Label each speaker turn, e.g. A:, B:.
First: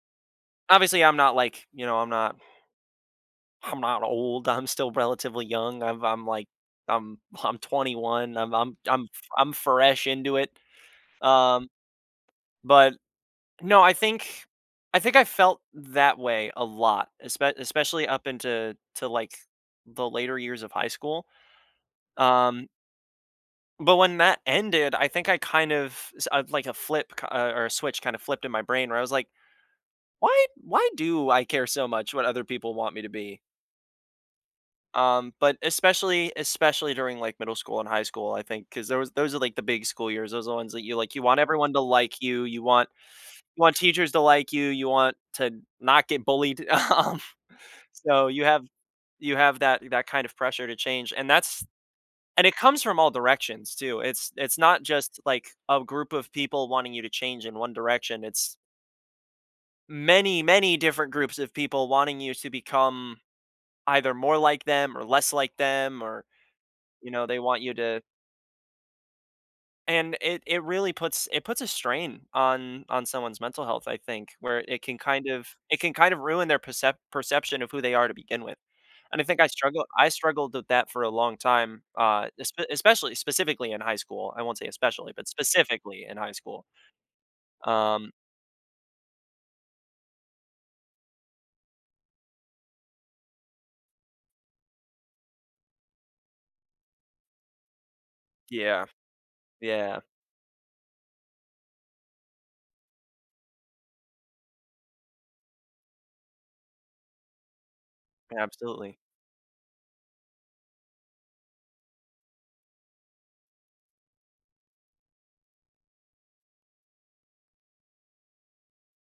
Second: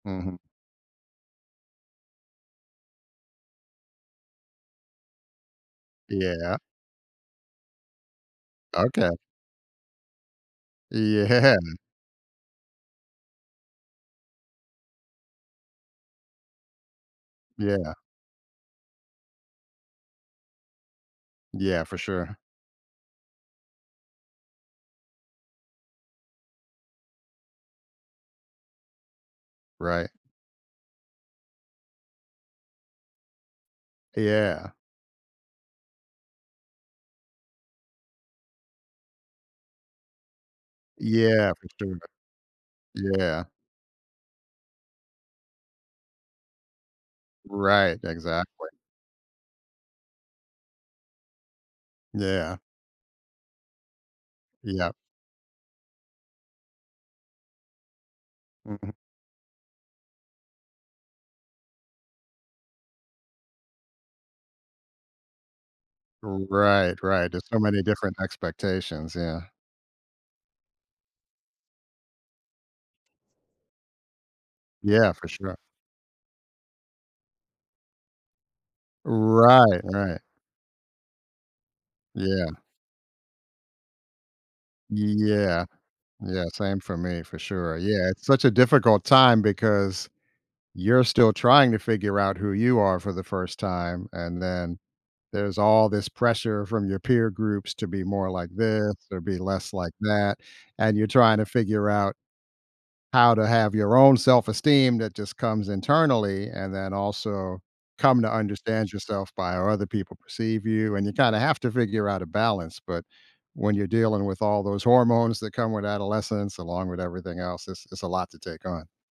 A: Mhm.
B: Obviously, I'm not like, you know, I'm not I'm not old, I'm still relatively young, I'm I'm, like,
A: Yeah.
B: I'm I'm 21, I'm I'm I'm
A: Okay.
B: fr I'm fresh into it,
A: Yeah.
B: um, but no, I think I think I felt that way a lot, espe
A: Yeah.
B: especially up into to, like, the later years of high school,
A: Yeah, for sure.
B: um but when that ended, I think I kind of, s uh, like a flip k uh, or a switch kinda flipped in my brain where I was like,
A: Right.
B: "Why why do I care so much what other people want me to be?"
A: Yeah.
B: Um, but especially especially during, like, middle school and high school, I think, 'cause those those are, like, the big school years, those are ones that you, like, you want
A: Yeah, for
B: everyone to
A: sure.
B: like you, you want
A: Yeah.
B: you want teachers to like you, you want to not get bullied. Um,
A: Right,
B: so, you have
A: exactly.
B: you have that that kind of pressure to change, and that's and it
A: Yeah.
B: comes from all directions, too, it's it's not
A: Yep.
B: just, like, a group of people wanting you to change in one direction, it's
A: Mhm.
B: many, many different groups of people wanting you to become either more like them or less like them or,
A: R right,
B: you know,
A: right.
B: they
A: There's so
B: want you
A: many
B: to
A: different expectations, yeah.
B: And it it really puts it puts a strain on on someone's mental health, I think, where it can
A: Yeah, for
B: kind of
A: sure.
B: it can kind of ruin their percept perception of who they are to begin with. And I think I
A: Right,
B: struggle I
A: right.
B: struggled with that for a long time, uh,
A: Yeah.
B: espe especially specifically in high school. I won't say especially, but
A: Yeah,
B: specifically in high
A: yeah,
B: school.
A: same for me, for sure, yeah.
B: Um
A: It's such a difficult time because you're still trying to figure out who you are for the first time, and then there's all this pressure from your peer groups to be more like
B: Yeah.
A: this or be less like
B: Yeah.
A: that, and you're trying to figure out how to have your own self-esteem that just comes internally, and then also come to understand
B: Absolutely.
A: yourself by how other people perceive you, and you kinda have to figure out a balance, but when you're dealing with all those hormones that come with adolescence, along with everything else, it's it's a lot to take on.